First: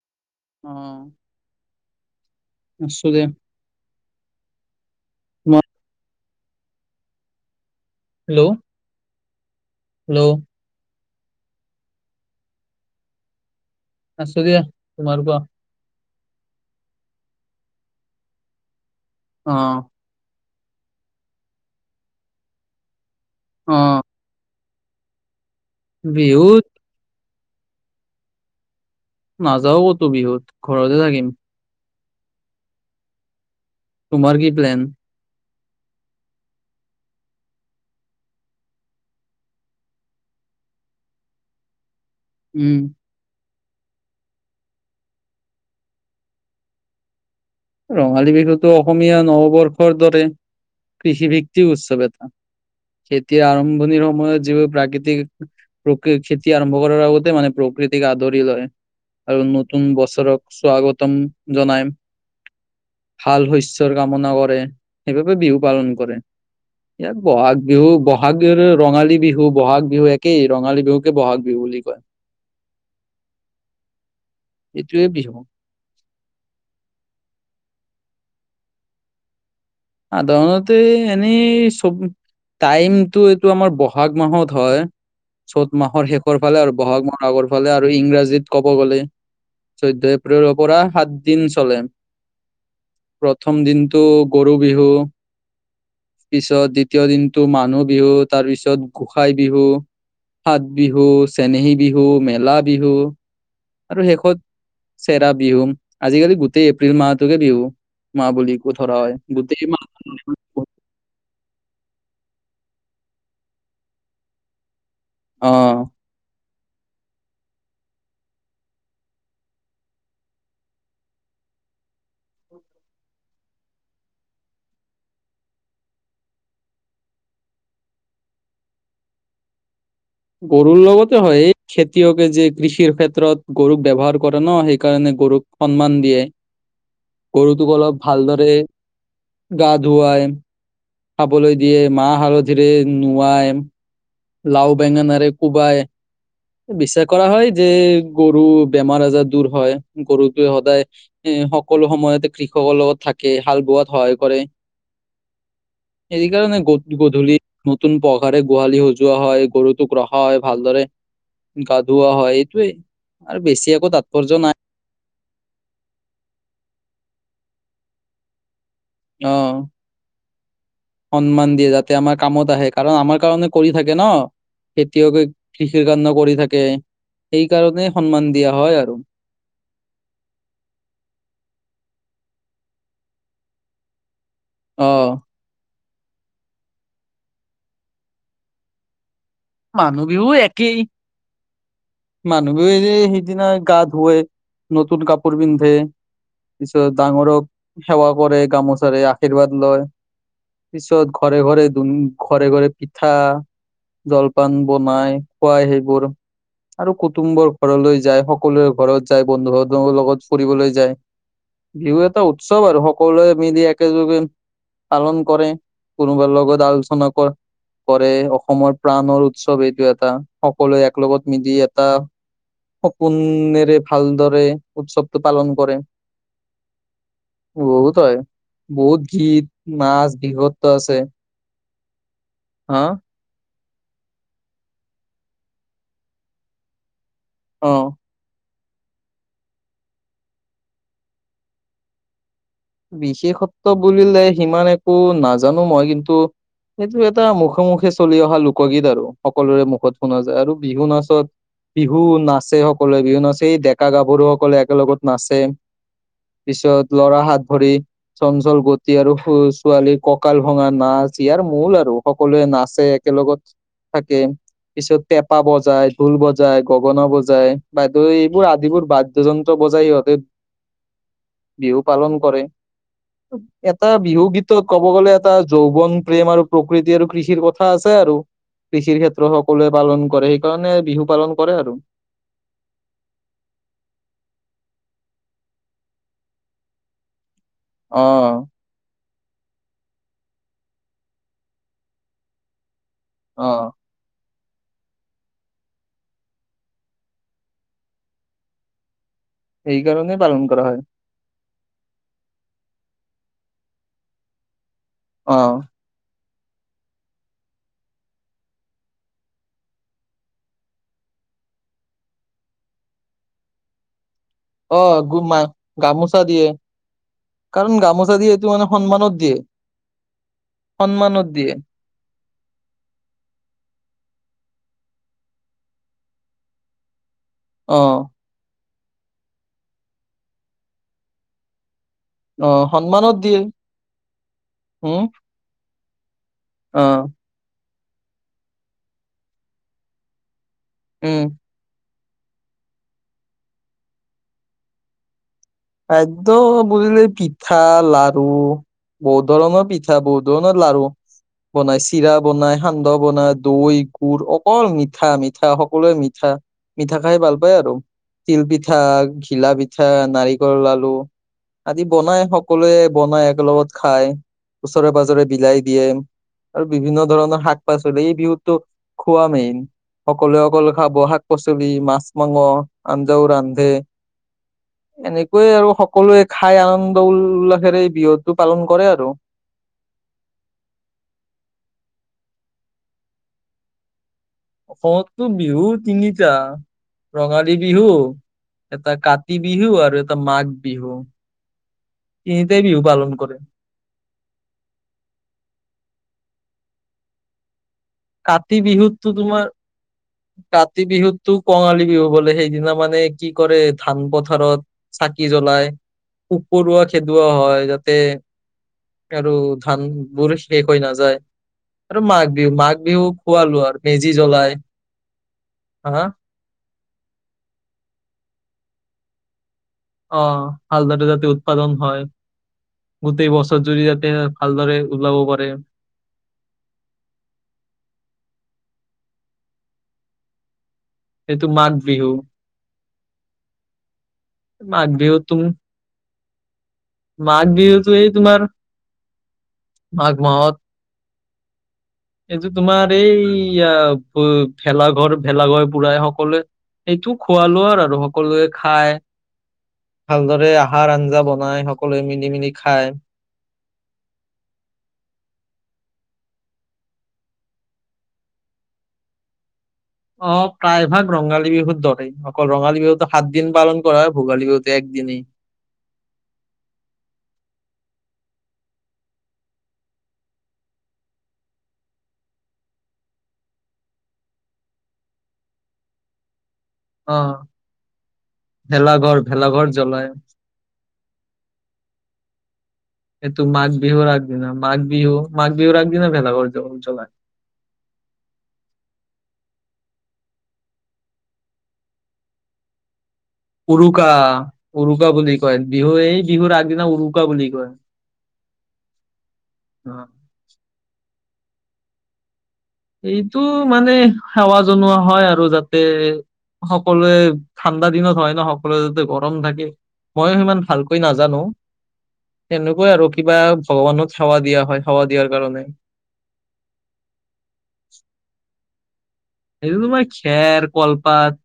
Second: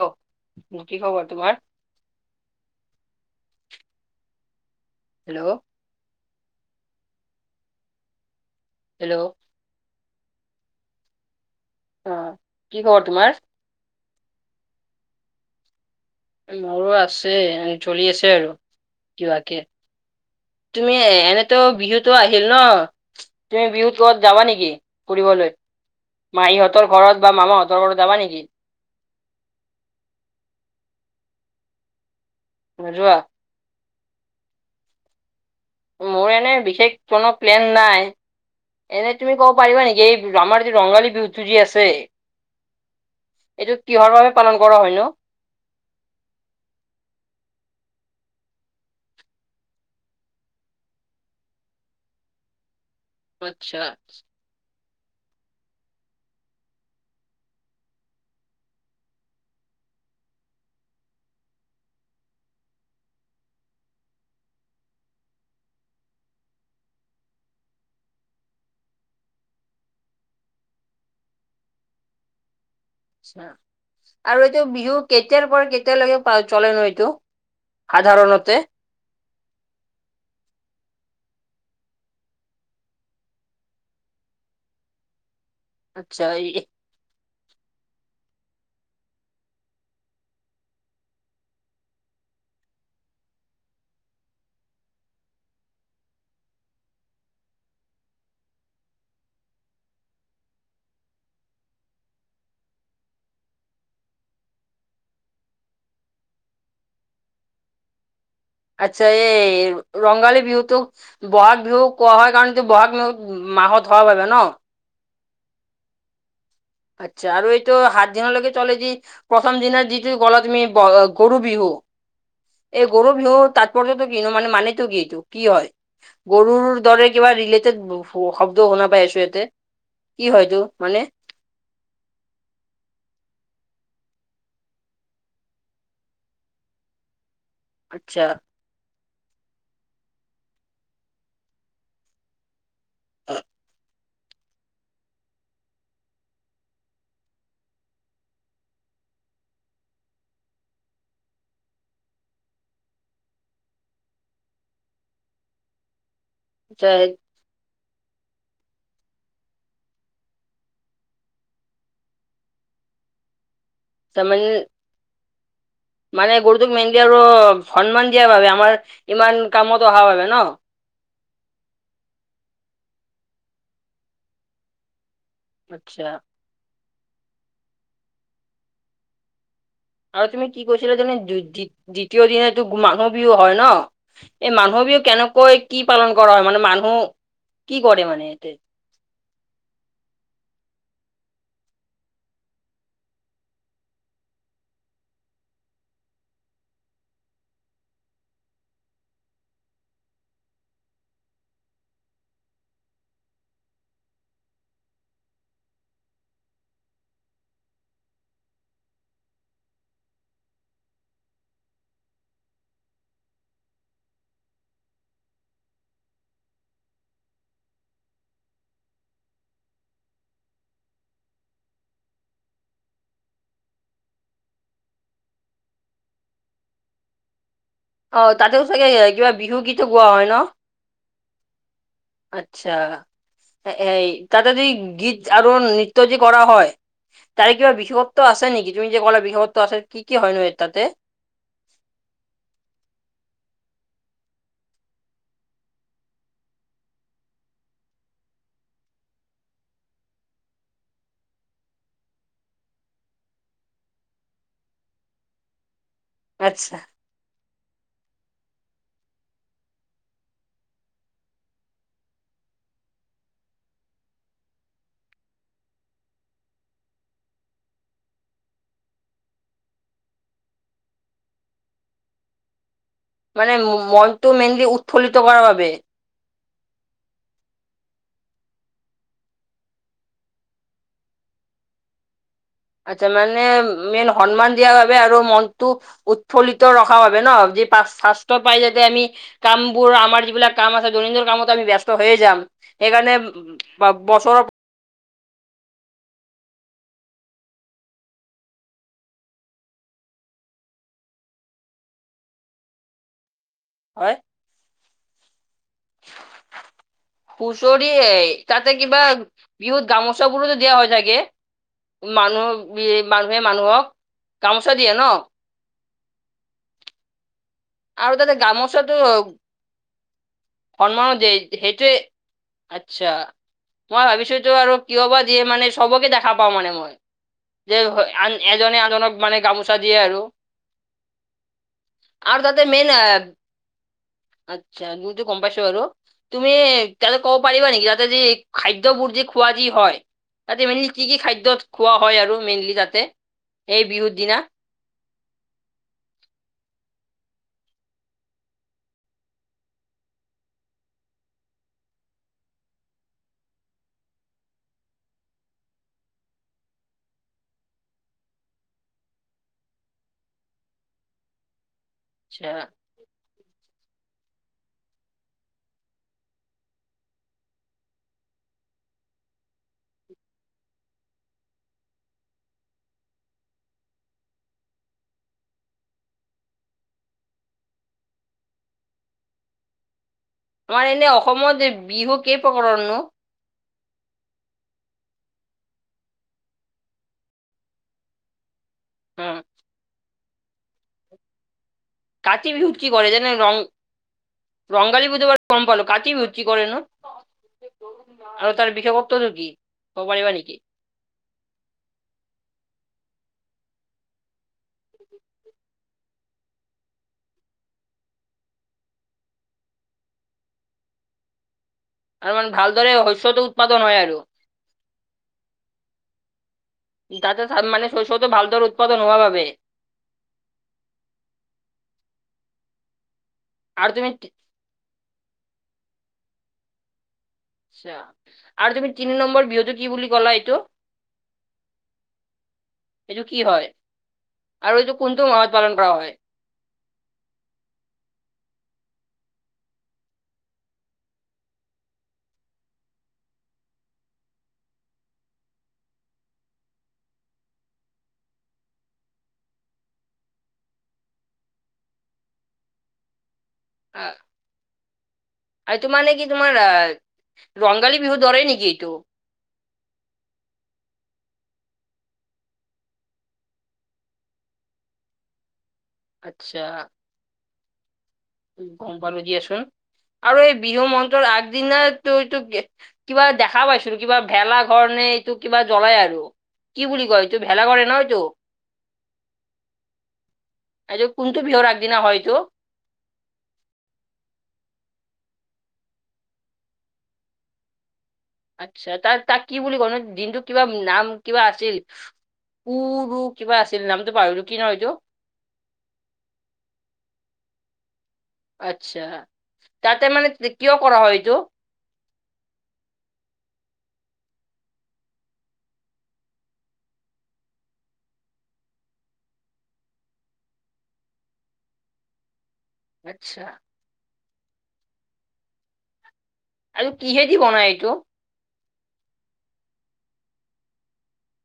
Hello অ কি খবৰ তোমাৰ? আছুয়ে। হেল্ল'। হেল্ল'। হেল্ল'। হেল্ল'। আহ কি খবৰ তোমাৰ? আছো দিয়া তোমাৰ কোৱা? মোৰো আছে চলি আছে আৰু অ কবাকে। তুমি এনেতো বিহুতো আহিল ন তুমি অ বিহুত ক'বাত যাবা নেকি? ফুৰিবলৈ বিহুত মাহিহঁতৰ ঘৰত বা মামাাহঁতৰ ঘৰত যাবা নেকি? নাযাও ক'তো বিহুত ঘৰতে থাকিম। নোজোৱা? তোমাৰ কি প্লেন? মোৰ এনে বিশেষ কোনো প্লেন নাই। এনেই তুমি ক'ব পাৰিবা নেকি এই আমাৰ যিটো ৰঙালী বিহুটো চলি আছে উম। এইটো কিহৰ বাবে পালন কৰা হয় ন? ৰঙালী বিহুটো অসমীয়া নৱবৰ্ষৰ দৰে, কৃষিভিত্তি উৎসৱ এটা। খেতিৰ আচ্ছা আৰম্ভণিৰ সময়ত যিবোৰ প্ৰাকৃতি তিৰ, প্ৰকৃত খেতি আৰম্ভ কৰাৰ আগতে মানে প্ৰকৃতিক আদৰি লয়। আৰু নতুন বছৰক স্বাগতম জনাইম। ভাল শস্যৰ কামনা কৰে, সেইবাবে বিহু পালন কৰে। ইয়াত বহাগ বিহু, বহাগ বিহুৰ ৰঙালী বিহু বহাগ বিহু একেই ৰঙালী বিহুকে বহাগ বিহু বুলি কয়। [inaudible] আৰু এইটো বিহু কেতিয়াৰ পৰা কেতিয়ালৈকে চলেনো এইটো সাধাৰণতে? সাধাৰণতে এনেই চব টাইমটো এইটো আমাৰ বহাগ মাহত হয়, চ'ত মাহৰ আচ্ছা শেষৰ এই- ফালে আৰু বহাগ মাহৰ আগৰ ফালে আৰু ইংৰাজীত ক'ব গলে চৈধ্য এপ্ৰিলৰ পৰা সাতদিন চলে। প্ৰথম দিনটো গৰু বিহু পিছত দ্বিতীয় দিনটো মানুহ বিহু, তাৰপিছত গোঁসাই বিহু সাত বিহু, চেনেহী বিহু, মেলা বিহু আৰু শেষত চেৰা বিহু, আজিকালি গোটেই এপ্ৰিল মাহটোকে বিহু মাহ বুলি আচ্ছা ধৰা হয়। এই গোটেই মাহ ৰংঙালী বিহুতোক বহাগ বিহু কোৱা হয় কাৰণ এইটো বহাগ ম মাহত হোৱা বাবে ন? অঁ। আচ্ছা আৰু এইটো সাত দিনলৈকে চলে যি প্ৰথম দিনা যিটো ক'লা তুমি গ গৰু বিহু এই গৰু বিহু তাত কলেতো কিনো মানে মানেটো কি এইটো কি হয়, গৰুৰ দৰে কিবা ৰিলেটেড শ শব্দ শুনা পাই আছো ইয়াতে। কি হয় এইটো গৰুৰ মানে লগতে হয়। খেতিয়কে যে কৃষিৰ ক্ষেত্ৰত গৰুক ব্যৱহাৰ কৰে ন, সেইকাৰণে গৰুক সন্মান দিয়ে। [inaudible] গৰুটোক অলপ আচ্ছা ভালদৰে গা ধুৱাই খাবলৈ দিয়ে, মা হালধিৰে নোৱাই লাও বেঙেনাৰে কোবাই বিশ্বাস কৰা হয় যে গৰু বেমাৰ আজাৰ দূৰ হয়, গৰুটো সদায় সকলো সময়তে কৃষকৰ লগত থাকে, হাল বোৱাত সহায় কৰে। [inaudible] এই কাৰণে গ আচ্ছা, গধূলি নতুন পঘাৰে গোহালি হ জুৱা হয় গৰুটোক ৰখা হয় ভালদৰে, গা ধুৱা হয় এইটোৱে আৰু বেছি তাৎপৰ্য তাৰমানে নাই। মানে গৰুটোক মেইনকে আৰু সন্মান দিয়া বাবে আমাৰ অ ইমান কামত অহাৰ বাবে ন? সন্মান দিয়ে যাতে আমাৰ কামত আহে কাৰণ আমাৰ কাৰণে কৰি থাকে ন খেতিয়কে কৃষিৰ আচ্ছা কাৰণেও কৰি থাকে এই কাৰণেই সন্মান দিয়া হয় আৰু। আৰু তুমি কি কৈছিলা যেনে দি দি দ্বিতীয় দিনাতো মানুহ বিহু হয় ন? এই মানুহ অ বিহু কেনেকৈ কি পালন কৰা হয় মানে, মানুহ কি কৰে মানে ইয়াতে? মানুহ বিহু একেই। মানুহবোৰে সি সিদিনা গা ধোৱে, নতুন কাপোৰ পিন্ধে পিছত ডাঙৰক সেৱা কৰে গামোচাৰে আশীৰ্বাদ লয়, পিছত ঘৰে ঘৰে দুন ঘৰে ঘৰে পিঠা, জলপান বনাই খুৱাই সেইবোৰ, আৰু কুটুমবোৰ ঘৰলৈ যায় সকলোৰে ঘৰত যায় বন্ধু বান্ধৱৰ লগত ফুৰিবলৈ যায়। বিহু এটা উৎসৱ আৰু সকলোৱে মিলি একেলগে, পালন কৰে কোনোবাৰ লগত আলোচনা কৰে, অসমৰ প্ৰাণৰ উৎসৱ এইটো এটা সকলোৱে একলগত মিলি এটা সপোনৰে ভালদৰে উৎসৱটো পালন কৰে। বহুত হয় অহঁ তাতেও চাগে বহুত কিবা গীত বিহু গীতো গোৱা নাচ হয় ন? বিহুততো আছে আচ্ছা। হা এ তাতে যি‌ গীত আৰু নৃত্য যি কৰা হয় তাৰে কিবা অ বিশেষত্ব আছে নেকি? তুমি যে কলা বিশেষত্ব আছে কি কি হয় ন এ তাতে? বিশেষত্ব বুলিলে সিমান একো নাজানো মই কিন্তু সেইটো এটা মুখে মুখে চলি অহা লোকগীত আৰু সকলোৰে মুখত শুনা যায় আৰু বিহু নাচত বিহু নাচে সকলোৱে বিহু নাচে এই ডেকা গাভৰু সকলে একেলগত নাচে। আচ্ছা পিছত লৰা হাত। ভৰি চঞ্চল গতি আৰু ছোৱালী কঁকাল ভঙা নাচ ইয়াৰ মূল আৰু সকলোৱে নাচে একেলগত থাকে। পিছত পেঁপা বজায় ঢোল বজায় গগনা বজায় বাদ্য আদিবোৰ বাদ্যযন্ত্ৰ। বজাই ইহঁতে [unintelligible] বিহু পালন কৰে। মানে ম- এটা বিহু মনটো গীতত মেইনলি ক'ব গ'লে উৎফুল্লিত এটা কৰাৰ বাবে যৌৱন প্ৰেম আৰু প্ৰকৃতি আৰু কৃষিৰ কথা আছে আৰু কৃষিৰ ক্ষেত্ৰ সকলোৱে পালন কৰে সেইকাৰণে বিহু পালন কৰে আৰু আচ্ছা মানে মেইন সন্মান দিয়া বাবে আৰু মনটো উৎফুল্লিত ৰখা বাবে ন য ফাৰ্ষ্ট অ তপাই যাতে আমি কামবোৰ আমাৰ যিবিলাক কাম আছে দৈনন্দিন কামতো আমি ব্যস্ত হৈ যাম সেইকাৰণে অ বছৰৰ এই কাৰণেই পালন কৰা হয়। হয় অ [unintelligible] হুঁচৰি তাতে কিবা বিহুত গামোচা বোৰো দিয়া হৈ থাকে। মানুহ মানুহে মানুহক গামোচা অ দিয়ে ন গ মা গামোচা দিয়ে কাৰণ আৰু গামোচা দিয়ে তাতে এইটো মানে গামোচাটো, সন্মানত দিয়ে সন্মানো সন্মানত দিয় দিয়ে সেইটোৱে আচ্ছা মই ভাবিছোতো আৰু কিয় বা দিয়ে মানে সবকে দেখা পাওঁ মানে মই অ যেন এজনে জনক মানে গামোচা দিয়ে আৰু আৰু অ তাতে মেইন সন্মানত দিয়ে আচ্ছা উম দইতো গম পাইছো আৰু তুমি অ তাতে ক'ব পাৰিবা নেকি যাতে যি খাদ্য বোৰ যি খোৱা যি হয় তাতে মেনি কি কি উম খাদ্য খোৱা হয় আৰু মেইনলি যাতে এই বিহুৰ দিনা? খাদ্য বুজিলে পিঠা, লাৰু, বহু ধৰনৰ পিঠা বহু ধৰনৰ লাৰু বনাই চিৰা বনাই সান্দহ বনাই দৈ গুৰ অকল মিঠা মিঠা সকলোৱে মিঠা মিঠা খাই ভাল পায় আৰু তিল পিঠা, ঘিলা পিঠা, নাৰিক কল লাডো আদি বনাই আচ্ছা সকলোৱে বনাই। লগত খাই ওচৰে পাজৰে বিলাই দিয়ে। আৰু বিভিন্ন ধৰণৰ শাক পাচলি এই বিহুতটো খোৱা মেইন সকলোৱে সকলে খাব শাক পাচলি মাছ মাংস আঞ্জাও ৰান্ধে এনেকে ক আৰু সকলোৱে খাই আনন্দ উল্লাসেৰে বিহুটো পালন কৰে আৰু আমাৰ এনে অসমত বিহু কেই প্ৰকাৰৰ নো? অসমততটো বিহু তিনিটা ৰঙালী বিহু এটা উম কাতি বিহু আৰু এটা মাঘ বিহু কাতি তিনিটাই বিহুত বিহু কি কৰে পালন যোন ৰং ৰংগালী বিহুত এবাৰ গম পালো কাতি বিহুত কি কৰে নো? কাতি বিহুততো তোমাৰ ক'ব পাৰিবা নেকি কাতি বিহুতো কঙালী বিহু বোলে সেইদিনা মানে কি কৰে ধান পথাৰত চাকি জ্বলাই পোক পৰুৱা খেদোৱা হয় ইয়াতে আৰু ধান বোৰ শেষ হৈ নাযায় আৰু মাঘ মানে বিহু মাঘ ভালদৰে মও শস্যটো খোৱা লোৱা আৰু উৎপাদন হয় মেজি জ্বলাই হা? তাতে মানে শস্যটো ভালদৰে উৎপাদন হোৱা বাবে আহ হালদাৰটা যাতে উৎপাদন হয়। গোটেই বছৰ আৰু জুৰি তুমি যাতে তি- ভালদৰে ওলাব পাৰে। আচ্ছা আৰু তুমি তিনি নম্বৰ বিহুতো কি বুলি ক'লা এইটো সেইটো মাঘ বিহু এইটো কি হয় আৰু মাঘ এইটো বিহুত কোনটো তুম মাহত পালন কৰা হয়? মাঘ বিহুতো এই তোমাৰ মাঘ মাহত। এইটো তোমাৰ এই ভেলাঘৰ ভেলাঘৰ পুৰাই সকলোৱে সেইটো খোৱা লোৱা আৰু সকলোৱে খায়। ভালদৰে আহাৰ আঞ্জা বনাই সকলোৱে মিলি মিলি খায় আ আৰু টো মানে কি তোমাৰ আ ৰংগালী বিহু দৰে নেকি এইটো অ প্ৰায়ভাগ ৰঙালী বিহুত দৰে অকল ৰঙালী বিহুতো সাত দিন পালন কৰা হয় ভোগালী বিহুতো এক দিনেই আচ্ছা গম পালোঁ দিয়াচোন। আৰু এই বিহু মন্ত্ৰৰ আগদিনা তো এইটো কিবা দেখা পাইছিলো কিবা ভেলাঘৰ নে? এইটোক কিবা জ্বলাই আৰু কি বুলি অ কয় এইটো ভেলা কৰে ন এইটো ভেলাঘৰ ভেলাঘৰ জ্বলাই আৰু কোনটো বিহুৰ আগদিনা হয় এইটো, এইটো মাঘ বিহু আগদিনা মাঘ বিহু মাঘ বিহু আগদিনা ভেলাঘৰ জ্বলাই। আচ্ছা তাৰ তাক কি বুলি কয় ন দিনটো কিবা নাম কিবা আছিল? উৰো উৰুকা উৰুকা বুলি কয় বিহু এই বিহুৰ আগদিনা উৰুকা বুলি কয়। আচ্ছা অ তাতে মানে কিয় কৰা হয় এইটো এইটো মানে সেৱা জনোৱা হয় আৰু যাতে সকলোৱে ঠাণ্ডা দিনত হয় ন সকলোৱে যাতে গৰম থাকে। ময়ো সিমান ভালকৈ নাজানো। [unintelligible] তেনেকুৱাই আৰু কিবা আচ্ছা ভগৱানত সেৱা দিয়া হয় সেৱা দিয়াৰ কাৰণে আৰু কিহেদি বনাই এইটো? এইটো তোমাৰ খেৰ কলপাত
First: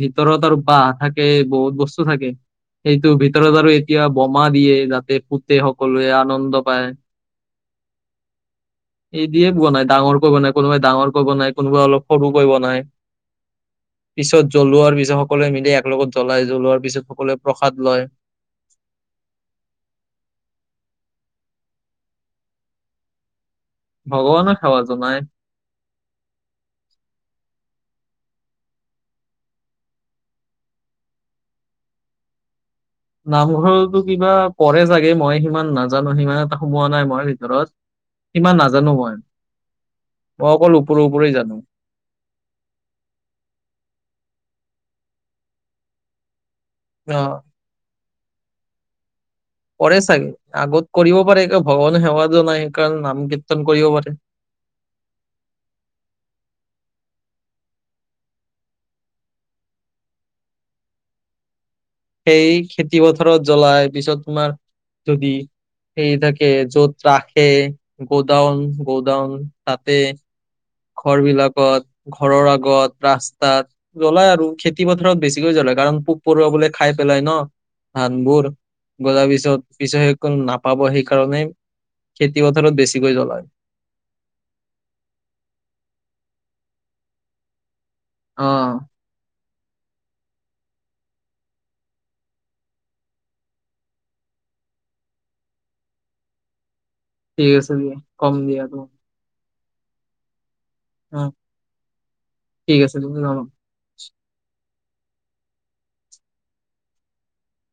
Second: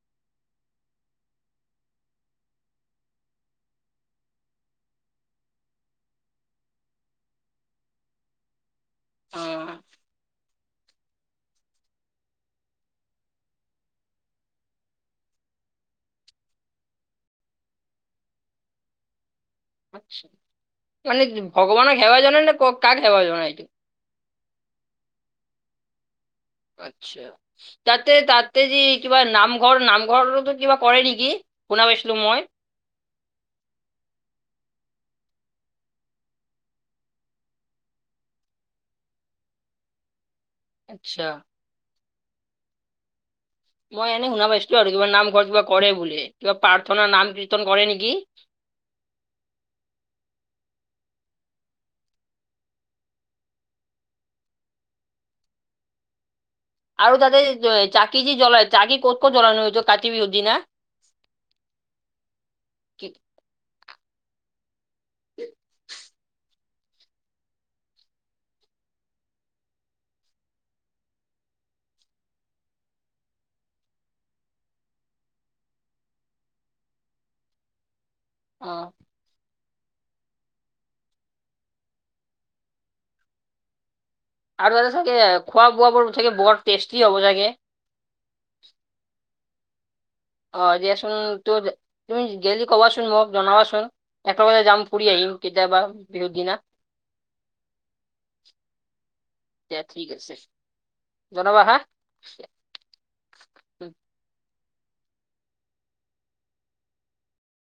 ভিতৰত আৰু বাঁহ থাকে বহুত বস্তু থাকে। সেইটোৰ ভিতৰত আৰু এতিয়া বোমা দিয়ে যাতে ফুতে সকলোৱে আনন্দ পায়। [inaudible] অ এদিয়ে বনায় ডাঙৰকৈ বনায় কোনোবাই ডাঙৰকৈ বনাই কোনোবাই অলপ সৰুকৈ বনায়। [inaudible] পিছত জ্বলোৱাৰ পিছত সকলোৱে মিলি একলগত জ্বলাই, জ্বলোৱাৰ পিছত সকলোৱে প্ৰসাদ লয়। [inaudible] আচ্ছা, মানে ভগৱানক সেৱা জনাই নে কক কাক সেৱা জনাই? ভগৱানক সেৱা জনাই। আচ্ছা, তাতে তাতে যি কিবা নামঘৰ নামঘৰতো কিবা কৰে নেকি? শুনা পাইছিলো মই। নামঘৰটো কিবা পঢ়ে চাগে মই সিমান নাজানো, সিমান এটা সোমোৱা নাই মই ভিতৰত। সিমান নাজানো মই, মই অকল ওপৰে আচ্ছা ওপৰে জানো। মই এনে শুনা পাইছিলো আৰু কিবা নামঘৰ কিবা কৰে বুলি, কিবা প্ৰাৰ্থনা অ নাম কীৰ্তন কৰে নেকি? কৰে চাগে, আগত কৰিব পাৰে ভগৱান সেৱা জনাই সেইকাৰণে নাম কীৰ্তন কৰিব পাৰে। [inaudible] আৰু তাতে চাকি যি জ্বলাই চাকি ক'ত কত' জ্বলাই কাতি বিহু দিনা? সেই খেতি কি পথাৰত জ্বলাই, পিছত তোমাৰ যদি সেই থাকে য'ত ৰাখে গদাউন গদাউন তাতে। ঘৰ বিলাকত, ঘৰৰ আগত, ৰাস্তাত জ্বলাই আৰু খেতি পথাৰত বেছিকৈ জ্বলা কাৰণ পোক- পৰুৱা বোলে খাই পেলাই ন ধানবোৰ অ গজাৰ পিছত। পিচত সেইকল নাপাব সেইকাৰণে খেতিপথাৰত বেছিকৈ জ্বলায়। আৰু এটা চাগে খোৱা বোৱাবোৰ চাগে বৰ টেষ্টি হ'ব চাগে? অ। অ দিয়াচোন তোৰ, তুমি গেলি ক'বাচোন মোক জনাবাচোন, একেলগে যাম ফুৰি আহিম। কেতিয়াবা বিহু দিনা। ঠিক আছে, উম কম দিয়াটো। দিয়া ঠিক আছে, জনাবা হা। ঠিক আছে তুমি জনাবা।